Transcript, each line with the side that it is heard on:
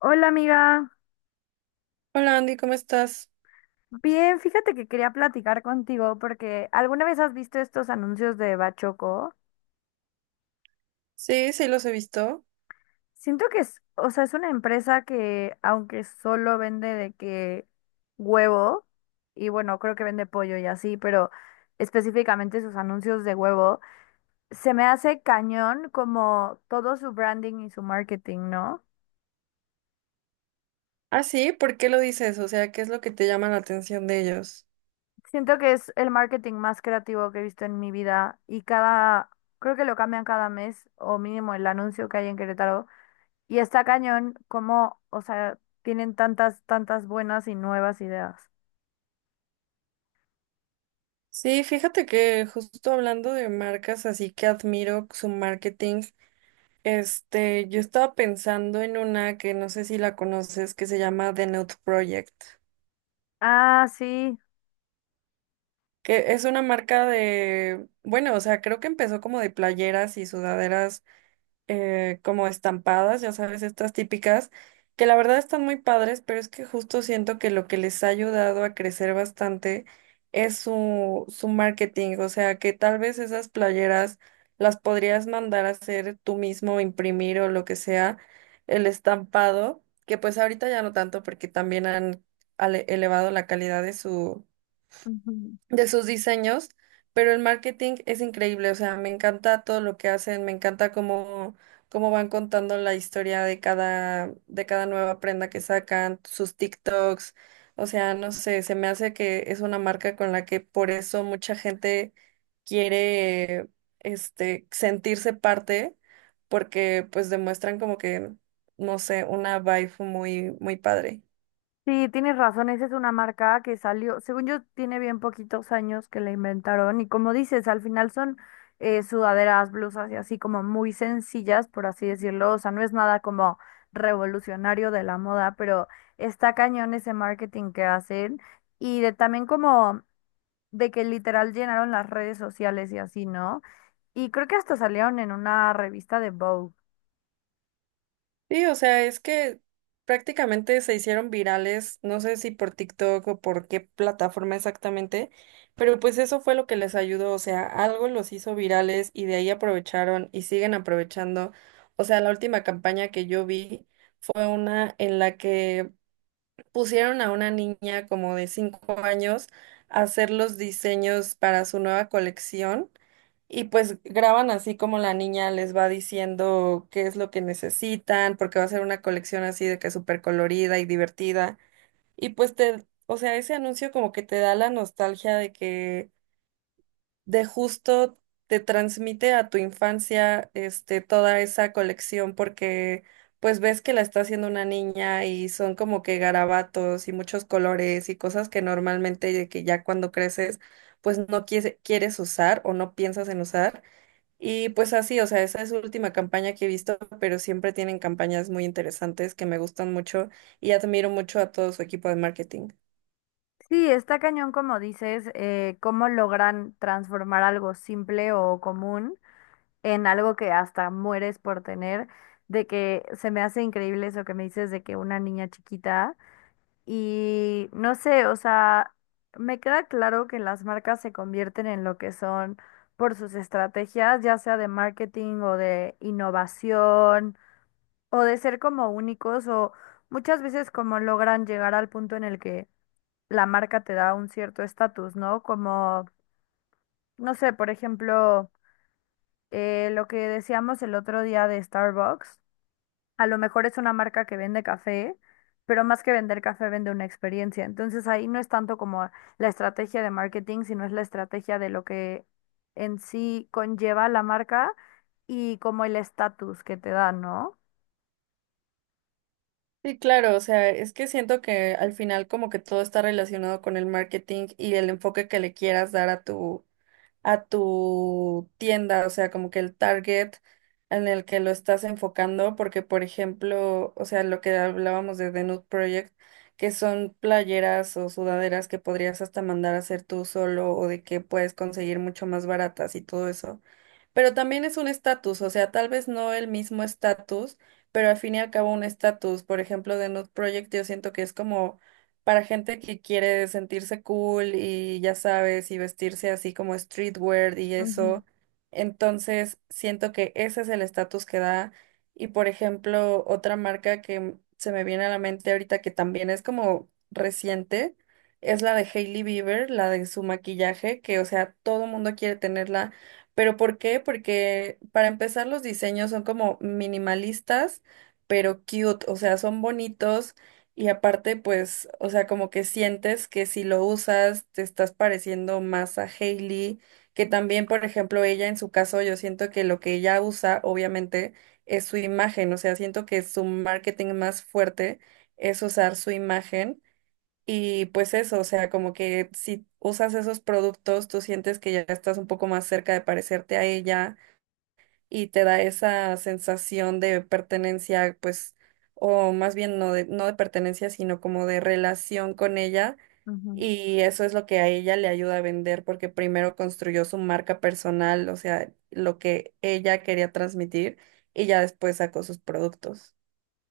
left: Hola amiga,
right: Hola Andy, ¿cómo estás?
left: bien, fíjate que quería platicar contigo porque ¿alguna vez has visto estos anuncios de Bachoco?
right: Sí, sí los he visto.
left: Siento que es, o sea, es una empresa que aunque solo vende de que huevo, y bueno, creo que vende pollo y así, pero específicamente sus anuncios de huevo, se me hace cañón como todo su branding y su marketing, ¿no?
right: Ah, sí, ¿por qué lo dices? O sea, ¿qué es lo que te llama la atención de ellos?
left: Siento que es el marketing más creativo que he visto en mi vida y cada, creo que lo cambian cada mes o mínimo el anuncio que hay en Querétaro y está cañón como, o sea, tienen tantas buenas y nuevas ideas.
right: Sí, fíjate que justo hablando de marcas, así que admiro su marketing. Este, yo estaba pensando en una que no sé si la conoces, que se llama The Nude Project,
left: Ah, sí.
right: que es una marca de, bueno, o sea, creo que empezó como de playeras y sudaderas como estampadas, ya sabes, estas típicas, que la verdad están muy padres, pero es que justo siento que lo que les ha ayudado a crecer bastante es su marketing, o sea, que tal vez esas playeras las podrías mandar a hacer tú mismo, imprimir o lo que sea, el estampado, que pues ahorita ya no tanto porque también han elevado la calidad de su
left: Ujú.
right: de sus diseños, pero el marketing es increíble, o sea, me encanta todo lo que hacen, me encanta cómo, cómo van contando la historia de cada nueva prenda que sacan, sus TikToks, o sea, no sé, se me hace que es una marca con la que por eso mucha gente quiere, este, sentirse parte, porque pues demuestran como que, no sé, una vibe muy, muy padre.
left: Sí, tienes razón, esa es una marca que salió, según yo, tiene bien poquitos años que la inventaron y como dices, al final son sudaderas, blusas y así como muy sencillas, por así decirlo, o sea, no es nada como revolucionario de la moda, pero está cañón ese marketing que hacen y de también como de que literal llenaron las redes sociales y así, ¿no? Y creo que hasta salieron en una revista de Vogue.
right: Sí, o sea, es que prácticamente se hicieron virales, no sé si por TikTok o por qué plataforma exactamente, pero pues eso fue lo que les ayudó, o sea, algo los hizo virales y de ahí aprovecharon y siguen aprovechando. O sea, la última campaña que yo vi fue una en la que pusieron a una niña como de 5 años a hacer los diseños para su nueva colección. Y pues graban así como la niña les va diciendo qué es lo que necesitan, porque va a ser una colección así de que súper colorida y divertida. Y pues te, o sea, ese anuncio como que te da la nostalgia de que de justo te transmite a tu infancia este toda esa colección porque pues ves que la está haciendo una niña y son como que garabatos y muchos colores y cosas que normalmente de que ya cuando creces pues no quieres usar o no piensas en usar y pues así, o sea, esa es su última campaña que he visto, pero siempre tienen campañas muy interesantes que me gustan mucho y admiro mucho a todo su equipo de marketing.
left: Sí, está cañón, como dices, cómo logran transformar algo simple o común en algo que hasta mueres por tener, de que se me hace increíble eso que me dices de que una niña chiquita y no sé, o sea, me queda claro que las marcas se convierten en lo que son por sus estrategias, ya sea de marketing o de innovación o de ser como únicos o muchas veces como logran llegar al punto en el que la marca te da un cierto estatus, ¿no? Como, no sé, por ejemplo, lo que decíamos el otro día de Starbucks, a lo mejor es una marca que vende café, pero más que vender café vende una experiencia. Entonces ahí no es tanto como la estrategia de marketing, sino es la estrategia de lo que en sí conlleva la marca y como el estatus que te da, ¿no?
right: Sí, claro, o sea, es que siento que al final como que todo está relacionado con el marketing y el enfoque que le quieras dar a tu tienda, o sea, como que el target en el que lo estás enfocando, porque por ejemplo, o sea, lo que hablábamos de The Nude Project, que son playeras o sudaderas que podrías hasta mandar a hacer tú solo o de que puedes conseguir mucho más baratas y todo eso. Pero también es un estatus, o sea, tal vez no el mismo estatus, pero al fin y al cabo un estatus. Por ejemplo, The Nude Project yo siento que es como para gente que quiere sentirse cool y ya sabes, y vestirse así como streetwear y
left: Ujú,
right: eso. Entonces, siento que ese es el estatus que da. Y por ejemplo, otra marca que se me viene a la mente ahorita que también es como reciente, es la de Hailey Bieber, la de su maquillaje, que o sea, todo mundo quiere tenerla. ¿Pero por qué? Porque para empezar los diseños son como minimalistas, pero cute, o sea, son bonitos y aparte, pues, o sea, como que sientes que si lo usas, te estás pareciendo más a Hailey, que también, por ejemplo, ella en su caso, yo siento que lo que ella usa, obviamente, es su imagen, o sea, siento que su marketing más fuerte es usar su imagen y pues eso, o sea, como que si usas esos productos, tú sientes que ya estás un poco más cerca de parecerte a ella y te da esa sensación de pertenencia, pues, o más bien no de, pertenencia, sino como de relación con ella.
left: ujú.
right: Y eso es lo que a ella le ayuda a vender porque primero construyó su marca personal, o sea, lo que ella quería transmitir y ya después sacó sus productos.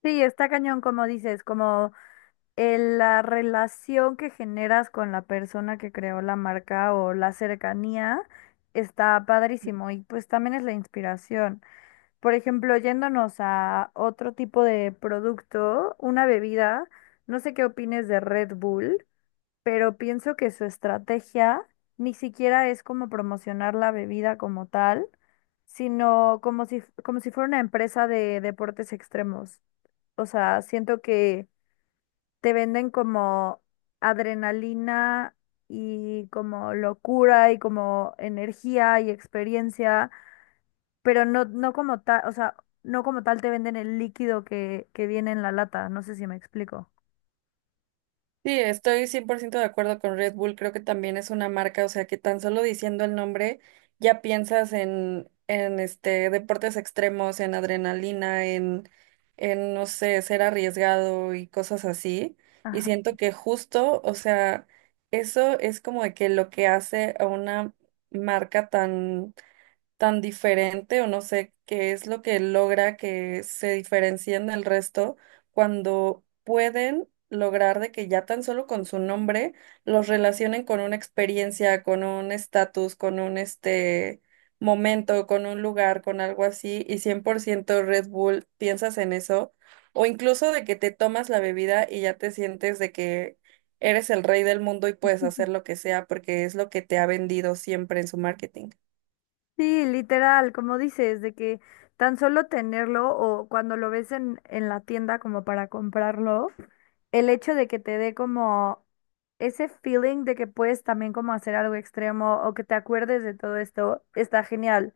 left: Sí, está cañón, como dices, como la relación que generas con la persona que creó la marca o la cercanía está padrísimo y pues también es la inspiración. Por ejemplo, yéndonos a otro tipo de producto, una bebida, no sé qué opines de Red Bull, pero pienso que su estrategia ni siquiera es como promocionar la bebida como tal, sino como si fuera una empresa de deportes extremos. O sea, siento que te venden como adrenalina y como locura y como energía y experiencia, pero no, no como tal, o sea, no como tal te venden el líquido que viene en la lata, no sé si me explico.
right: Sí, estoy 100% de acuerdo con Red Bull. Creo que también es una marca, o sea, que tan solo diciendo el nombre ya piensas en este, deportes extremos, en adrenalina, en, no sé, ser arriesgado y cosas así. Y siento que justo, o sea, eso es como de que lo que hace a una marca tan tan diferente o no sé qué es lo que logra que se diferencien del resto cuando pueden lograr de que ya tan solo con su nombre los relacionen con una experiencia, con un estatus, con un este momento, con un lugar, con algo así y 100% Red Bull, piensas en eso o incluso de que te tomas la bebida y ya te sientes de que eres el rey del mundo y puedes hacer lo que sea porque es lo que te ha vendido siempre en su marketing.
left: Sí, literal, como dices, de que tan solo tenerlo o cuando lo ves en la tienda como para comprarlo, el hecho de que te dé como ese feeling de que puedes también como hacer algo extremo o que te acuerdes de todo esto, está genial.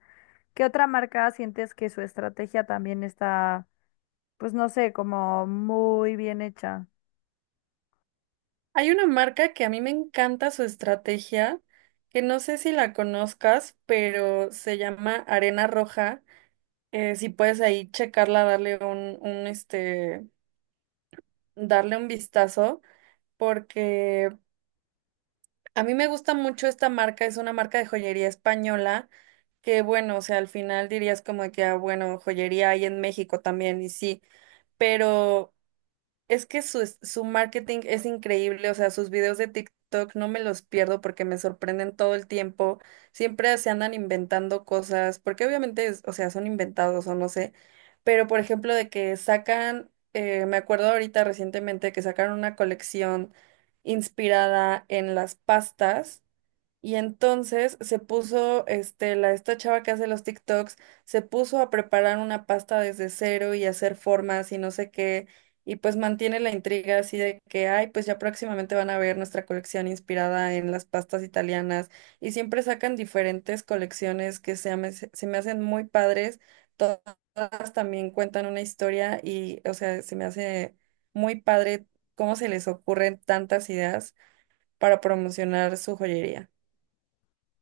left: ¿Qué otra marca sientes que su estrategia también está, pues no sé, como muy bien hecha?
right: Hay una marca que a mí me encanta su estrategia, que no sé si la conozcas, pero se llama Arena Roja. Si puedes ahí checarla, darle este, darle un vistazo, porque a mí me gusta mucho esta marca, es una marca de joyería española, que bueno, o sea, al final dirías como que, ah, bueno, joyería hay en México también, y sí, pero es que su, su marketing es increíble, o sea, sus videos de TikTok no me los pierdo porque me sorprenden todo el tiempo. Siempre se andan inventando cosas, porque obviamente, o sea, son inventados o no sé. Pero, por ejemplo, de que sacan, me acuerdo ahorita recientemente que sacaron una colección inspirada en las pastas y entonces se puso, este, la, esta chava que hace los TikToks, se puso a preparar una pasta desde cero y hacer formas y no sé qué, y pues mantiene la intriga así de que, ay, pues ya próximamente van a ver nuestra colección inspirada en las pastas italianas, y siempre sacan diferentes colecciones que se, se me hacen muy padres, todas también cuentan una historia y, o sea, se me hace muy padre cómo se les ocurren tantas ideas para promocionar su joyería.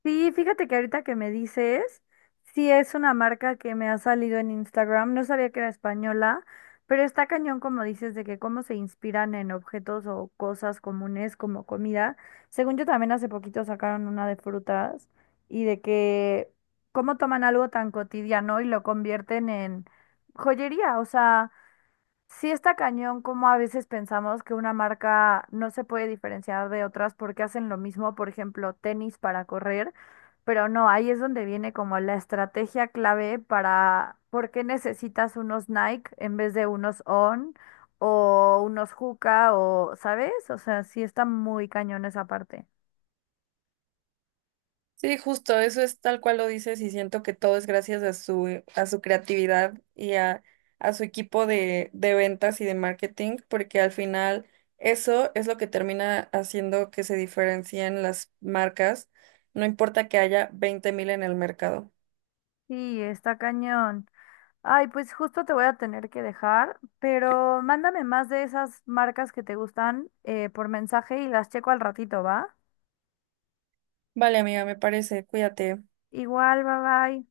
left: Sí, fíjate que ahorita que me dices, sí es una marca que me ha salido en Instagram, no sabía que era española, pero está cañón como dices de que cómo se inspiran en objetos o cosas comunes como comida. Según yo también hace poquito sacaron una de frutas y de que cómo toman algo tan cotidiano y lo convierten en joyería, o sea... Sí está cañón como a veces pensamos que una marca no se puede diferenciar de otras porque hacen lo mismo, por ejemplo, tenis para correr, pero no, ahí es donde viene como la estrategia clave para por qué necesitas unos Nike en vez de unos On o unos Hoka o, ¿sabes? O sea, sí está muy cañón esa parte.
right: Sí, justo, eso es tal cual lo dices y siento que todo es gracias a su creatividad y a, su equipo de ventas y de marketing, porque al final eso es lo que termina haciendo que se diferencien las marcas, no importa que haya 20,000 en el mercado.
left: Sí, está cañón. Ay, pues justo te voy a tener que dejar, pero mándame más de esas marcas que te gustan por mensaje y las checo al ratito, ¿va?
right: Vale, amiga, me parece, cuídate.
left: Igual, bye bye.